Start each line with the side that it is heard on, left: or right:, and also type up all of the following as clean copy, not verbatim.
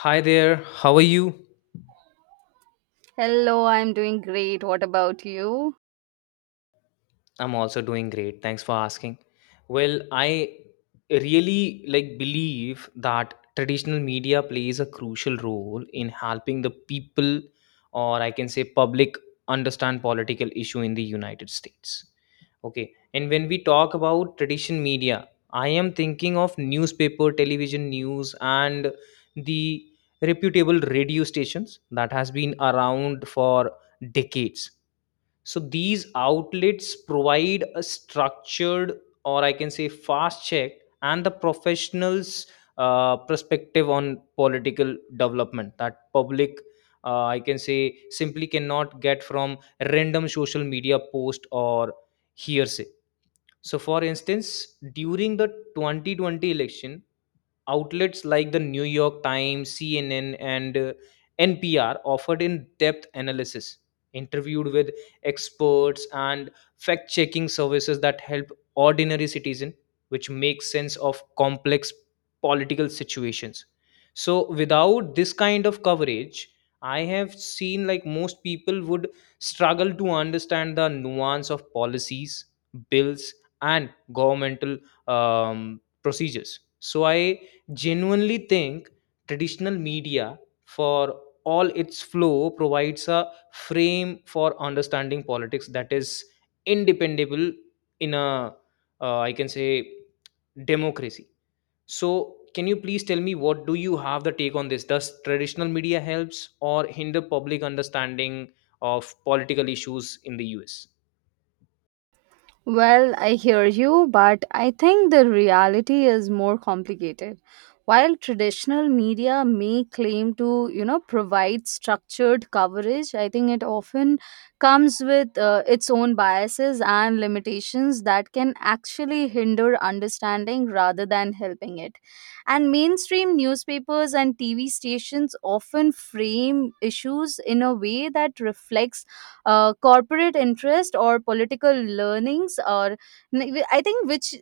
left: Hi there, how are you?
right: Hello, I'm doing great. What about you?
left: I'm also doing great. Thanks for asking. Well, I really like believe that traditional media plays a crucial role in helping the people or I can say public understand political issue in the United States. Okay. And when we talk about traditional media, I am thinking of newspaper, television news and the reputable radio stations that has been around for decades. So these outlets provide a structured, or I can say fast check, and the professionals' perspective on political development that public, I can say, simply cannot get from random social media post or hearsay. So, for instance, during the 2020 election, outlets like the New York Times, CNN, and NPR offered in depth analysis, interviewed with experts, and fact checking services that help ordinary citizen which make sense of complex political situations. So without this kind of coverage I have seen like most people would struggle to understand the nuance of policies, bills, and governmental procedures. So I genuinely think traditional media for all its flow provides a frame for understanding politics that is independable in a I can say democracy. So can you please tell me what do you have the take on this? Does traditional media helps or hinder public understanding of political issues in the US?
right: Well, I hear you, but I think the reality is more complicated. While traditional media may claim to, you know, provide structured coverage, I think it often comes with its own biases and limitations that can actually hinder understanding rather than helping it. And mainstream newspapers and TV stations often frame issues in a way that reflects corporate interest or political learnings, or I think which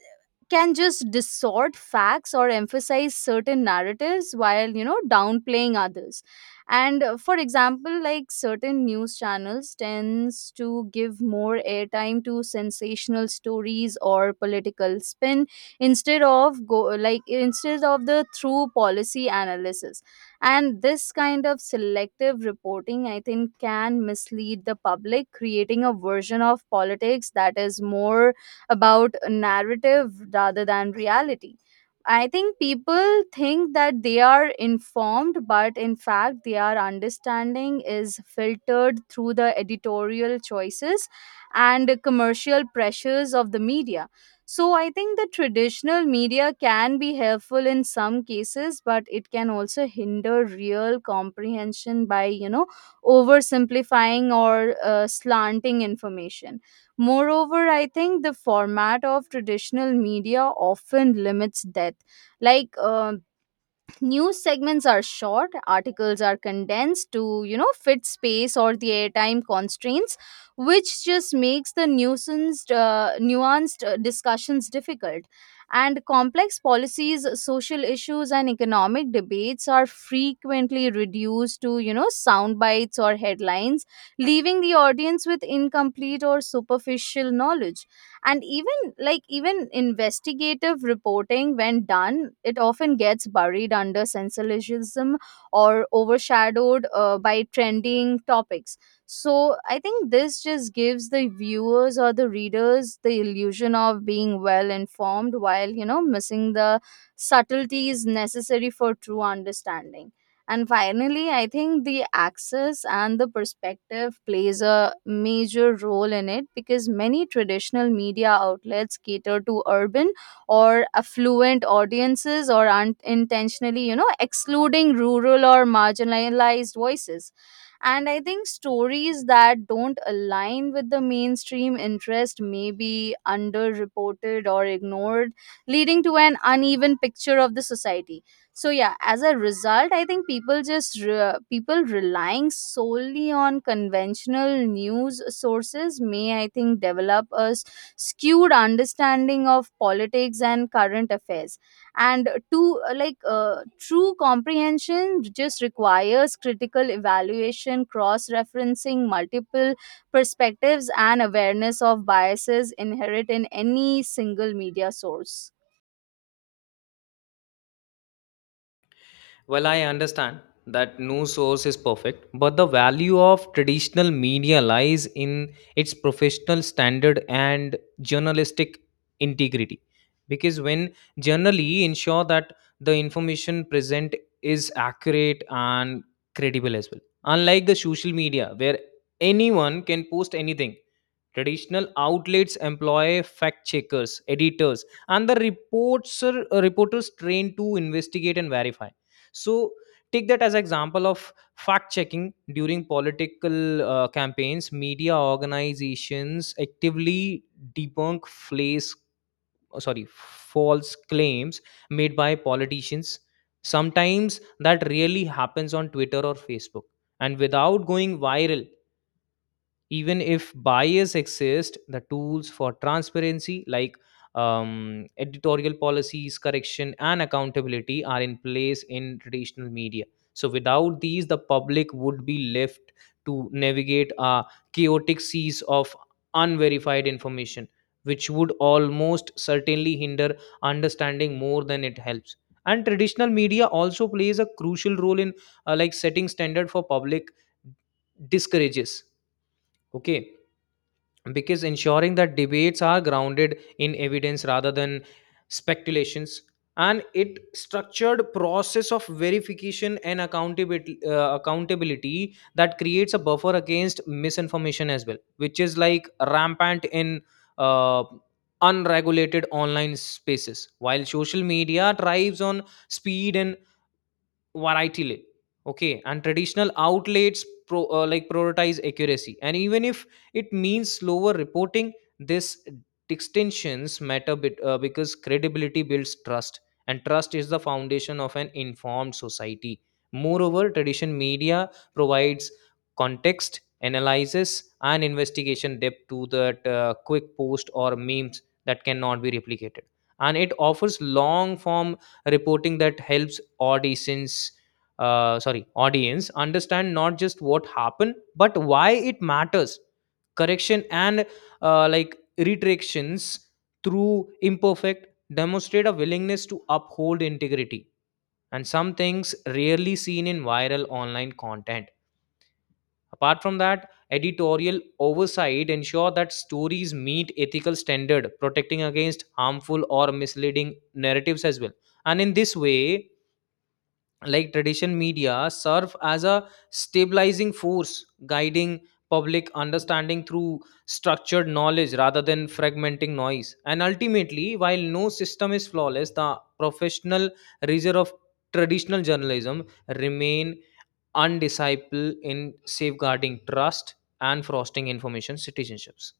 right: can just distort facts or emphasize certain narratives while, you know, downplaying others. And for example, like, certain news channels tends to give more airtime to sensational stories or political spin instead of go like instead of the true policy analysis. And this kind of selective reporting, I think, can mislead the public, creating a version of politics that is more about a narrative rather than reality. I think people think that they are informed, but in fact, their understanding is filtered through the editorial choices and commercial pressures of the media. So I think the traditional media can be helpful in some cases, but it can also hinder real comprehension by, you know, oversimplifying or slanting information. Moreover, I think the format of traditional media often limits depth. Like, uh, News segments are short, articles are condensed to, you know, fit space or the airtime constraints, which just makes the nuanced discussions difficult. And complex policies, social issues, and economic debates are frequently reduced to, you know, sound bites or headlines, leaving the audience with incomplete or superficial knowledge. And even investigative reporting, when done, it often gets buried under sensationalism or overshadowed by trending topics. So I think this just gives the viewers or the readers the illusion of being well informed while, you know, missing the subtleties necessary for true understanding. And finally, I think the access and the perspective plays a major role in it, because many traditional media outlets cater to urban or affluent audiences, or unintentionally, you know, excluding rural or marginalized voices. And I think stories that don't align with the mainstream interest may be underreported or ignored, leading to an uneven picture of the society. So yeah, as a result, I think people relying solely on conventional news sources may, I think, develop a skewed understanding of politics and current affairs. And to true comprehension just requires critical evaluation, cross referencing multiple perspectives, and awareness of biases inherent in any single media source.
left: Well, I understand that no source is perfect, but the value of traditional media lies in its professional standard and journalistic integrity. Because when generally ensure that the information present is accurate and credible as well. Unlike the social media, where anyone can post anything. Traditional outlets employ fact checkers, editors, and the reporters trained to investigate and verify. So take that as example of fact checking during political campaigns. Media organizations actively debunk flays, oh, sorry, false claims made by politicians. Sometimes that really happens on Twitter or Facebook, and without going viral, even if bias exists, the tools for transparency like editorial policies, correction, and accountability are in place in traditional media. So without these the public would be left to navigate a chaotic seas of unverified information, which would almost certainly hinder understanding more than it helps. And traditional media also plays a crucial role in like setting standard for public discourages, okay, because ensuring that debates are grounded in evidence rather than speculations. And it structured process of verification and accountability that creates a buffer against misinformation as well, which is like rampant in uh, unregulated online spaces, while social media thrives on speed and variety. Okay, and traditional outlets like prioritize accuracy, and even if it means slower reporting, this distinctions matter bit, because credibility builds trust, and trust is the foundation of an informed society. Moreover, tradition media provides context, analysis, and investigation depth to that quick post or memes that cannot be replicated. And it offers long form reporting that helps auditions, sorry, audience understand not just what happened but why it matters. Correction and like retractions through imperfect demonstrate a willingness to uphold integrity, and some things rarely seen in viral online content. Apart from that, editorial oversight ensure that stories meet ethical standard, protecting against harmful or misleading narratives as well. And in this way, like, tradition media serve as a stabilizing force, guiding public understanding through structured knowledge rather than fragmenting noise. And ultimately, while no system is flawless, the professional rigor of traditional journalism remain undiscipled in safeguarding trust and fostering information citizenships.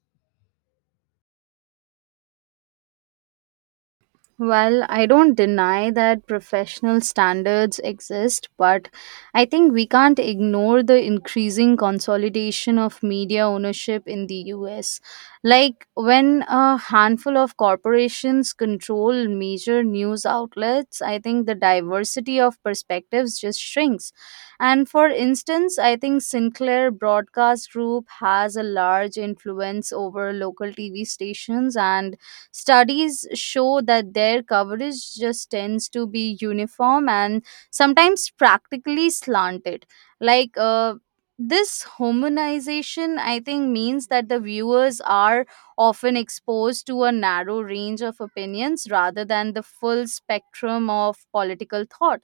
right: Well, I don't deny that professional standards exist, but I think we can't ignore the increasing consolidation of media ownership in the US. Like, when a handful of corporations control major news outlets, I think the diversity of perspectives just shrinks. And for instance, I think Sinclair Broadcast Group has a large influence over local TV stations, and studies show that their coverage just tends to be uniform and sometimes practically slanted. Like, uh, this homogenization, I think, means that the viewers are often exposed to a narrow range of opinions rather than the full spectrum of political thought.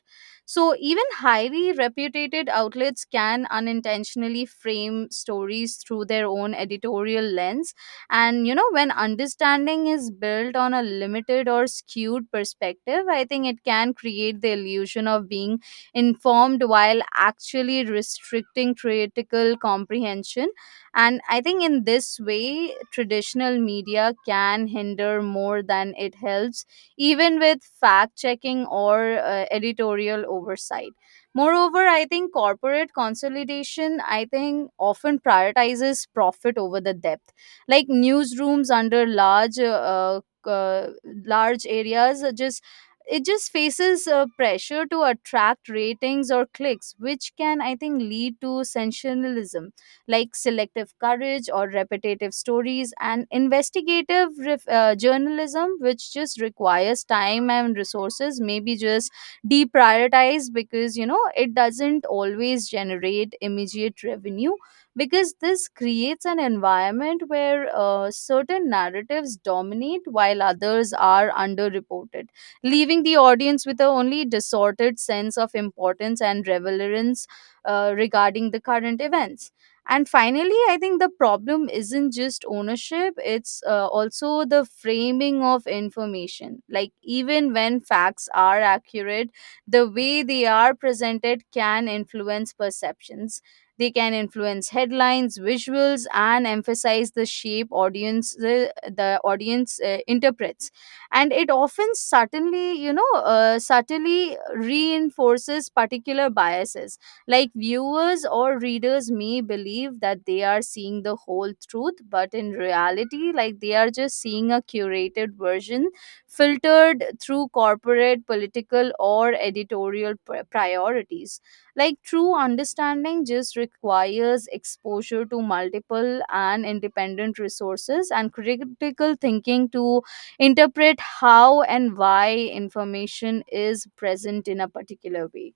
right: So, even highly reputed outlets can unintentionally frame stories through their own editorial lens, and you know, when understanding is built on a limited or skewed perspective, I think it can create the illusion of being informed while actually restricting critical comprehension. And I think in this way, traditional media can hinder more than it helps, even with fact checking or editorial oversight. Moreover, I think corporate consolidation, I think, often prioritizes profit over the depth. Like, newsrooms under large areas just it just faces pressure to attract ratings or clicks, which can, I think, lead to sensationalism, like selective coverage or repetitive stories. And journalism, which just requires time and resources, maybe just deprioritized because, you know, it doesn't always generate immediate revenue. Because this creates an environment where certain narratives dominate while others are underreported, leaving the audience with a only distorted sense of importance and relevance regarding the current events. And finally, I think the problem isn't just ownership, it's also the framing of information. Like, even when facts are accurate, the way they are presented can influence perceptions. They can influence headlines, visuals, and emphasize the the audience interprets. And it often certainly, you know, subtly reinforces particular biases. Like, viewers or readers may believe that they are seeing the whole truth, but in reality, like, they are just seeing a curated version filtered through corporate, political, or priorities. Like, true understanding just requires exposure to multiple and independent resources and critical thinking to interpret how and why information is present in a particular way.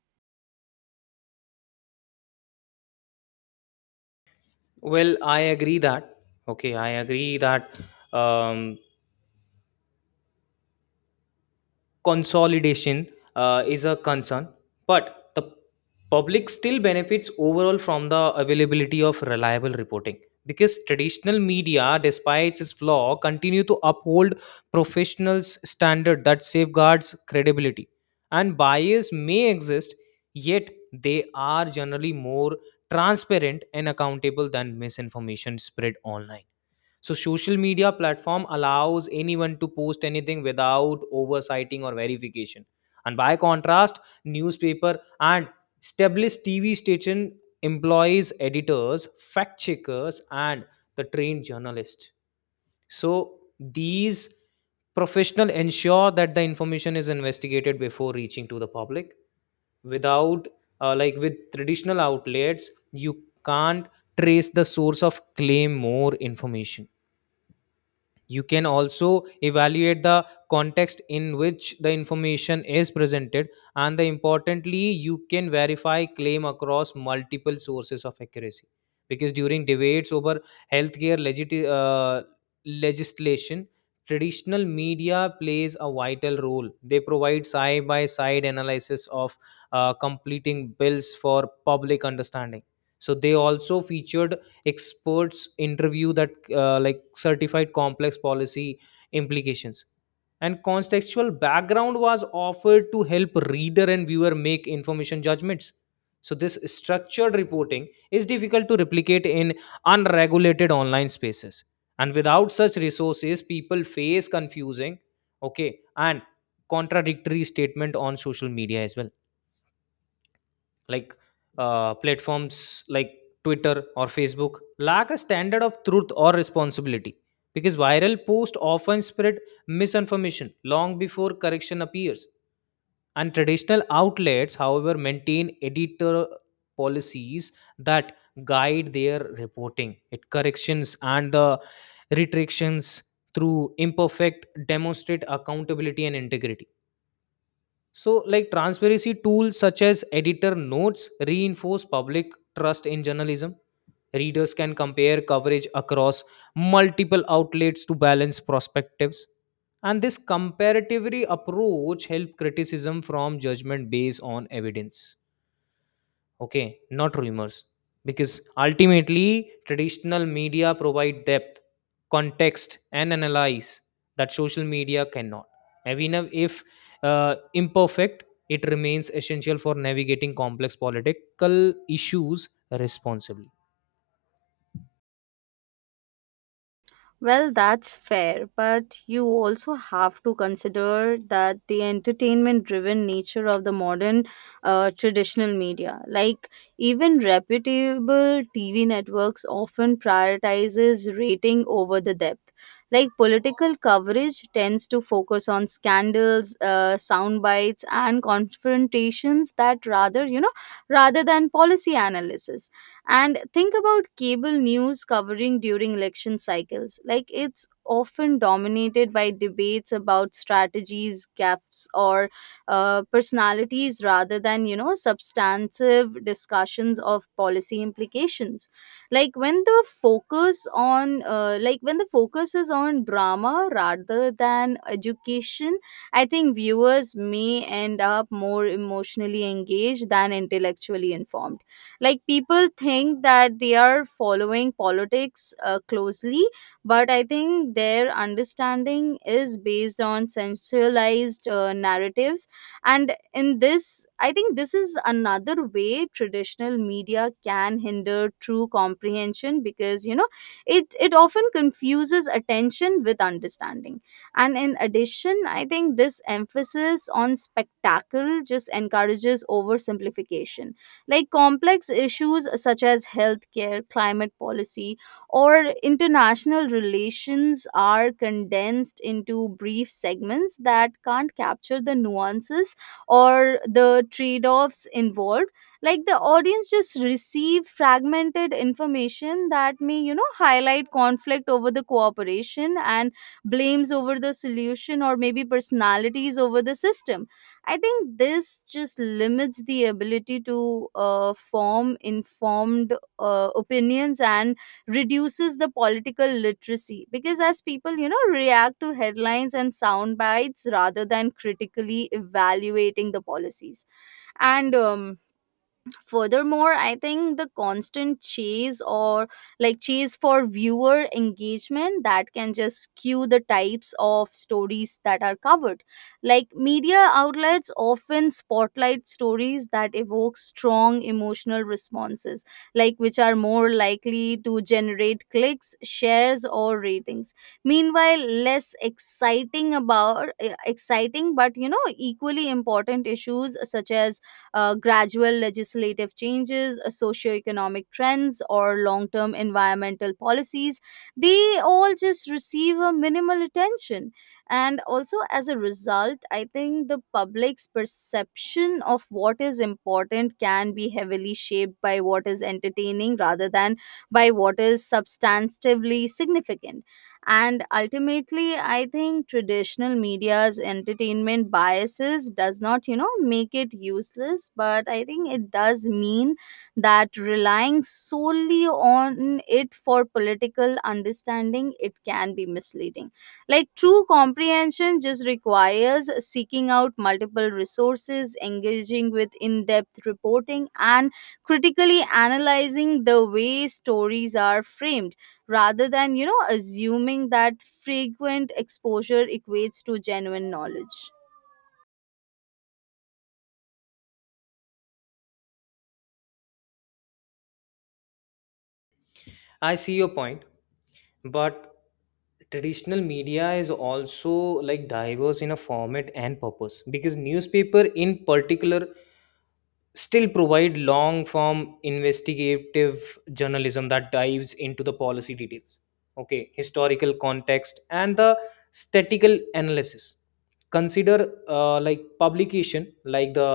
left: Well, I agree that um, consolidation is a concern, but the public still benefits overall from the availability of reliable reporting, because traditional media, despite its flaw, continue to uphold professionals standard that safeguards credibility. And bias may exist, yet they are generally more transparent and accountable than misinformation spread online. So social media platform allows anyone to post anything without oversighting or verification. And by contrast, newspaper and established TV station employs editors, fact checkers, and the trained journalist. So these professional ensure that the information is investigated before reaching to the public. Without like, with traditional outlets you can't trace the source of claim, more information. You can also evaluate the context in which the information is presented, and the importantly you can verify claim across multiple sources of accuracy. Because during debates over healthcare legislation, traditional media plays a vital role. They provide side by side analysis of completing bills for public understanding. So they also featured experts interview that like certified complex policy implications, and contextual background was offered to help reader and viewer make information judgments. So this structured reporting is difficult to replicate in unregulated online spaces, and without such resources people face confusing, okay, and contradictory statement on social media as well. Like, platforms like Twitter or Facebook lack a standard of truth or responsibility. Because viral posts often spread misinformation long before correction appears, and traditional outlets however maintain editor policies that guide their reporting. It corrections and the retractions through imperfect demonstrate accountability and integrity. So, like, transparency tools such as editor notes reinforce public trust in journalism. Readers can compare coverage across multiple outlets to balance perspectives. And this comparatively approach help criticism from judgment based on evidence, okay, not rumors. Because ultimately traditional media provide depth, context, and analyze that social media cannot. Even if imperfect, it remains essential for navigating complex political issues responsibly.
right: Well, that's fair, but you also have to consider that the entertainment driven nature of the modern traditional media. Like, even reputable TV networks often prioritizes rating over the depth. Like, political coverage tends to focus on scandals, sound bites, and confrontations that rather, you know, rather than policy analysis. And think about cable news covering during election cycles. Like, it's often dominated by debates about strategies, gaffes, or personalities rather than, you know, substantive discussions of policy implications. Like, when the focus is on drama rather than education, I think viewers may end up more emotionally engaged than intellectually informed. Like, people think that they are following politics closely, but I think their understanding is based on sensualized narratives. And in this, I think this is another way traditional media can hinder true comprehension because, you know, it often confuses attention with understanding. And in addition, I think this emphasis on spectacle just encourages oversimplification, like complex issues such as healthcare, climate policy, or international relations are condensed into brief segments that can't capture the nuances or the trade offs involved. Like, the audience just receive fragmented information that may, you know, highlight conflict over the cooperation and blames over the solution, or maybe personalities over the system. I think this just limits the ability to form informed opinions and reduces the political literacy because, as people, you know, react to headlines and sound bites rather than critically evaluating the policies. And Furthermore, I think the constant chase or like chase for viewer engagement that can just skew the types of stories that are covered. Like, media outlets often spotlight stories that evoke strong emotional responses, like which are more likely to generate clicks, shares, or ratings. Meanwhile, less exciting about eh, exciting but, you know, equally important issues such as gradual legislative changes, socioeconomic trends, or long term environmental policies, they all just receive a minimal attention. And also, as a result, I think the public's perception of what is important can be heavily shaped by what is entertaining rather than by what is substantively significant. And ultimately, I think traditional media's entertainment biases does not, you know, make it useless, but I think it does mean that relying solely on it for political understanding, it can be misleading. Like, true comprehension just requires seeking out multiple resources, engaging with in-depth reporting, and critically analyzing the way stories are framed rather than, you know, assuming that frequent exposure equates to genuine knowledge.
left: I see your point, but traditional media is also like diverse in a format and purpose, because newspaper in particular still provide long form investigative journalism that dives into the policy details, okay, historical context and the statistical analysis. Consider like publication like the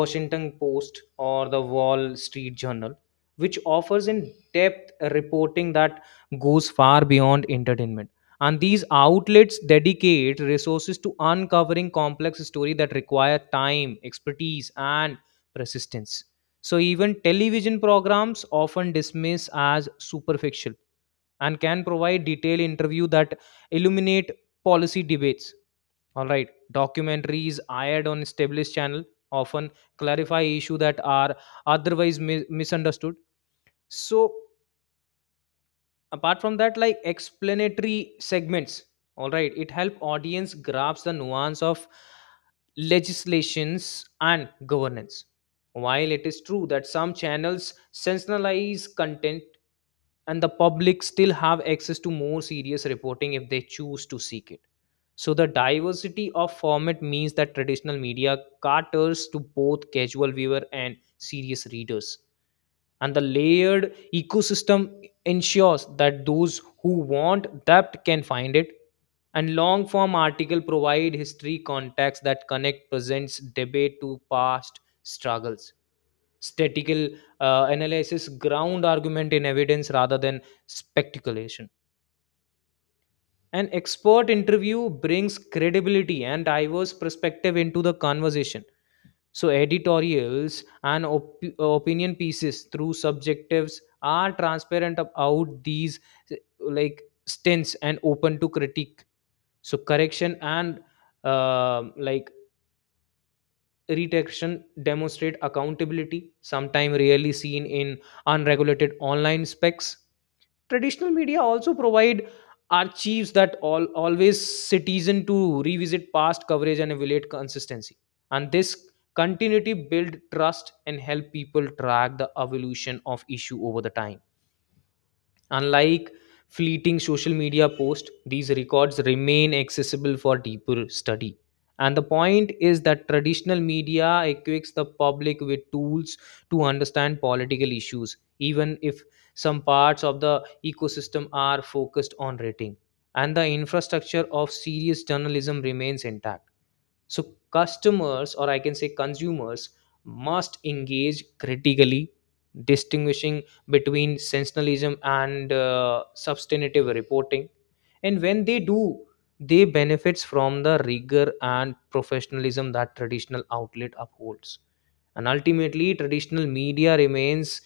left: Washington Post or the Wall Street Journal, which offers in depth reporting that goes far beyond entertainment. And these outlets dedicate resources to uncovering complex stories that require time, expertise, and persistence. So, even television programs often dismiss as superficial and can provide detailed interview that illuminate policy debates. All right, documentaries aired on established channel often clarify issue that are otherwise misunderstood. So, apart from that, like, explanatory segments, all right, it help audience grasp the nuance of legislations and governance. While it is true that some channels sensationalize content, and the public still have access to more serious reporting if they choose to seek it. So the diversity of format means that traditional media caters to both casual viewer and serious readers, and the layered ecosystem ensures that those who want depth can find it. And long form article provide history context that connect present debate to past struggles. Statical analysis ground argument in evidence rather than speculation. An expert interview brings credibility and diverse perspective into the conversation. So, editorials and opinion pieces through subjectives are transparent about these, like, stints and open to critique. So, correction and like retraction demonstrate accountability, sometime rarely seen in unregulated online specs. Traditional media also provide archives that all always citizen to revisit past coverage and evaluate consistency. And this continuity build trust and help people track the evolution of issue over the time. Unlike fleeting social media posts, these records remain accessible for deeper study. And the point is that traditional media equips the public with tools to understand political issues, even if some parts of the ecosystem are focused on rating. And the infrastructure of serious journalism remains intact. So customers, or I can say consumers, must engage critically, distinguishing between sensationalism and substantive reporting. And when they do, they benefits from the rigor and professionalism that traditional outlet upholds. And ultimately, traditional media remains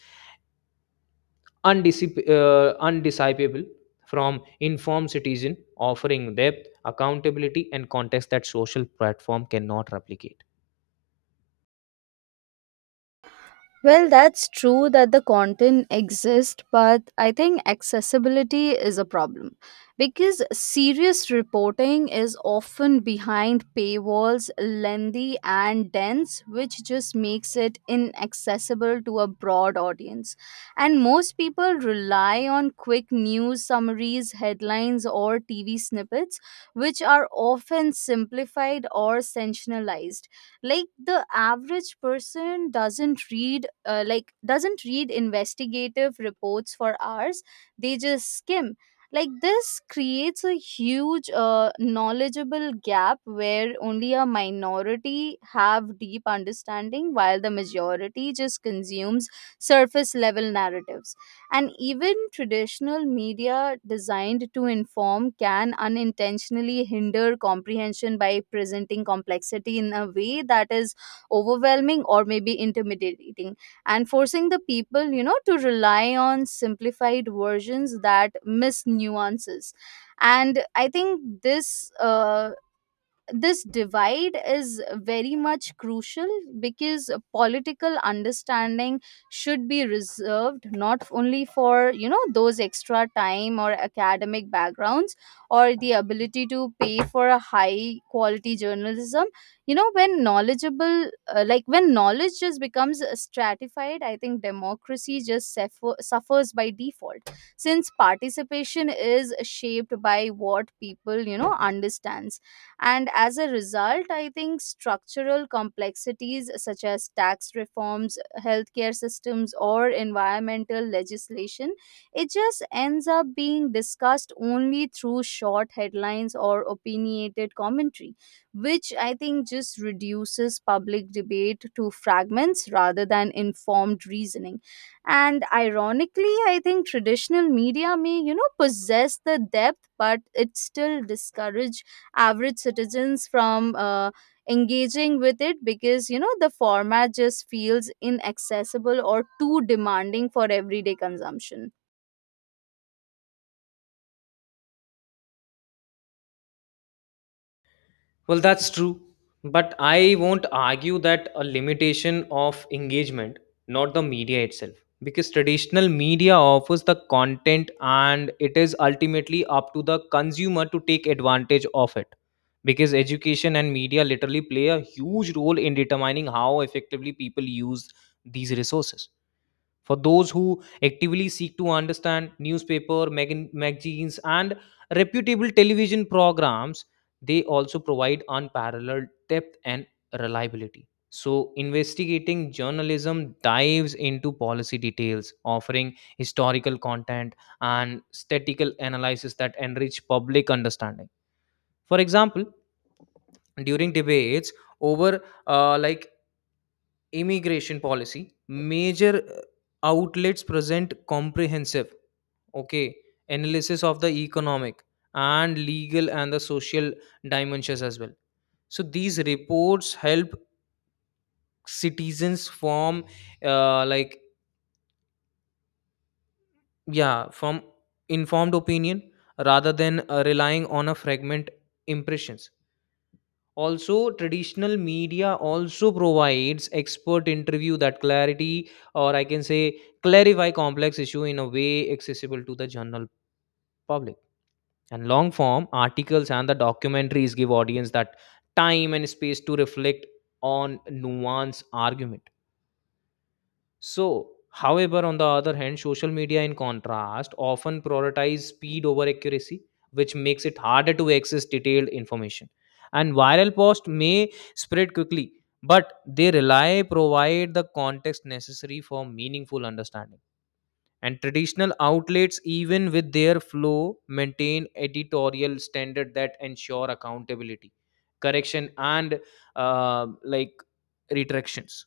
left: undisciple from informed citizen, offering depth, accountability, and context that social platform cannot replicate.
right: Well, that's true that the content exists, but I think accessibility is a problem because serious reporting is often behind paywalls, lengthy and dense, which just makes it inaccessible to a broad audience. And most people rely on quick news summaries, headlines, or TV snippets, which are often simplified or sensationalized. Like, the average person doesn't read investigative reports for hours, they just skim. Like, this creates a huge knowledgeable gap where only a minority have deep understanding while the majority just consumes surface level narratives. And even traditional media designed to inform can unintentionally hinder comprehension by presenting complexity in a way that is overwhelming or maybe intimidating, and forcing the people, you know, to rely on simplified versions that miss nuances. And I think this divide is very much crucial, because political understanding should be reserved not only for, you know, those extra time or academic backgrounds or the ability to pay for a high quality journalism. You know, when knowledgeable like when knowledge just becomes stratified, I think democracy just suffers by default, since participation is shaped by what people, you know, understand. And as a result, I think structural complexities such as tax reforms, healthcare systems, or environmental legislation, it just ends up being discussed only through short headlines or opinionated commentary, which I think just reduces public debate to fragments rather than informed reasoning. And ironically, I think traditional media may, you know, possess the depth, but it still discourage average citizens from engaging with it because, you know, the format just feels inaccessible or too demanding for everyday consumption.
left: Well, that's true. But I won't argue that a limitation of engagement, not the media itself. Because traditional media offers the content and it is ultimately up to the consumer to take advantage of it. Because education and media literally play a huge role in determining how effectively people use these resources. For those who actively seek to understand newspaper, magazines, and reputable television programs, they also provide unparalleled depth and reliability. So, investigating journalism dives into policy details, offering historical content and statistical analysis that enrich public understanding. For example, during debates over like immigration policy, major outlets present comprehensive, okay, analysis of the economic and legal and the social dimensions as well. So these reports help citizens form, like, yeah, from informed opinion rather than relying on a fragment impressions. Also, traditional media also provides expert interview that clarity, or I can say clarify complex issue in a way accessible to the general public. And long form articles and the documentaries give audience that time and space to reflect on nuanced argument. So, however, on the other hand, social media, in contrast, often prioritize speed over accuracy, which makes it harder to access detailed information. And viral posts may spread quickly, but they rely provide the context necessary for meaningful understanding. And traditional outlets, even with their flow, maintain editorial standard that ensure accountability, correction, and like retractions,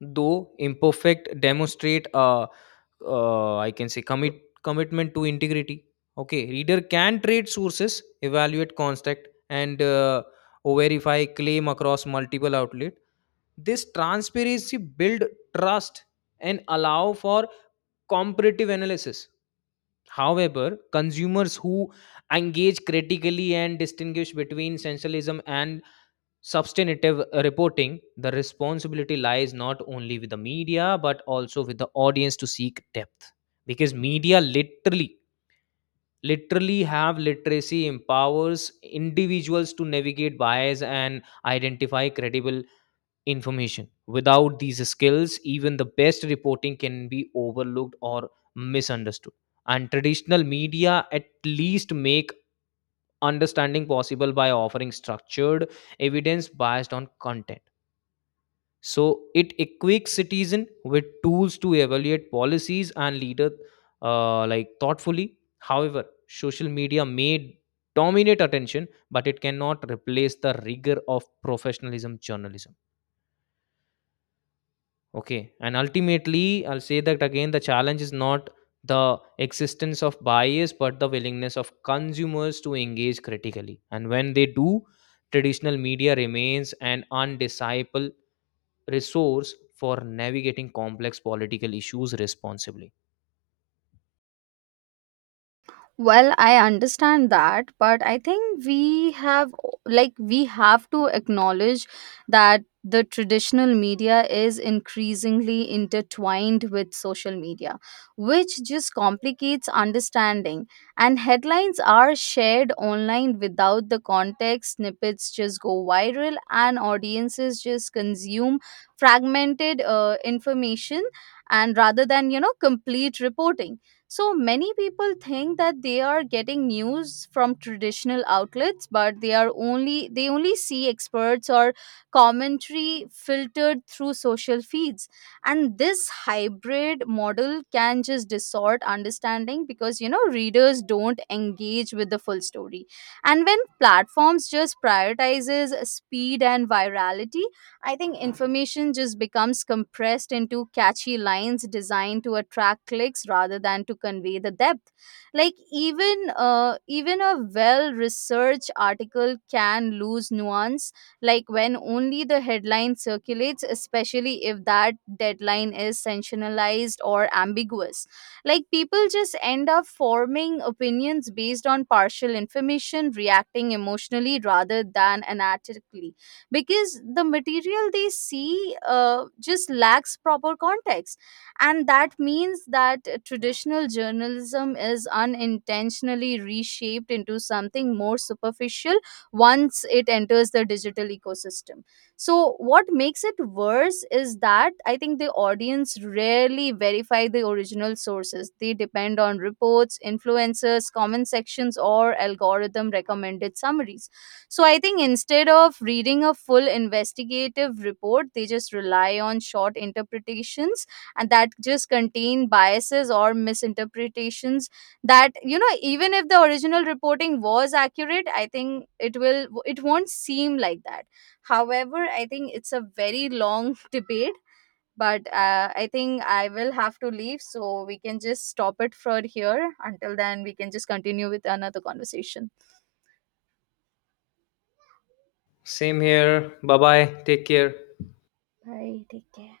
left: though imperfect, demonstrate a I can say commitment to integrity. Okay, reader can trade sources, evaluate contact, and verify claim across multiple outlet. This transparency build trust and allow for comparative analysis. However, consumers who engage critically and distinguish between sensationalism and substantive reporting, the responsibility lies not only with the media but also with the audience to seek depth. Because media literally, have literacy empowers individuals to navigate bias and identify credible information. Without these skills, even the best reporting can be overlooked or misunderstood. And traditional media at least make understanding possible by offering structured evidence based on content. So it equips citizen with tools to evaluate policies and leader like thoughtfully. However, social media may dominate attention, but it cannot replace the rigor of professionalism journalism. Okay, and ultimately, I'll say that again. The challenge is not the existence of bias, but the willingness of consumers to engage critically. And when they do, traditional media remains an undisciple resource for navigating complex political issues responsibly.
right: Well, I understand that, but I think we have to acknowledge that the traditional media is increasingly intertwined with social media, which just complicates understanding. And headlines are shared online without the context, snippets just go viral, and audiences just consume fragmented information, and rather than, you know, complete reporting. So many people think that they are getting news from traditional outlets, but they only see experts or commentary filtered through social feeds. And this hybrid model can just distort understanding because, you know, readers don't engage with the full story. And when platforms just prioritizes speed and virality, I think information just becomes compressed into catchy lines designed to attract clicks rather than to convey the depth. Like, even a well-researched article can lose nuance, like when only the headline circulates, especially if that deadline is sensationalized or ambiguous. Like, people just end up forming opinions based on partial information, reacting emotionally rather than analytically because the material they see just lacks proper context. And that means that traditional journalism is unintentionally reshaped into something more superficial once it enters the digital ecosystem. So what makes it worse is that, I think, the audience rarely verify the original sources. They depend on reports, influencers, comment sections, or algorithm recommended summaries. So I think instead of reading a full investigative report, they just rely on short interpretations, and that just contain biases or misinterpretations, that, you know, even if the original reporting was accurate, I think it won't seem like that. However, I think it's a very long debate, but I think I will have to leave, so we can just stop it for here. Until then, we can just continue with another conversation.
left: Same here. Bye bye. Take care.
right: Bye. Take care.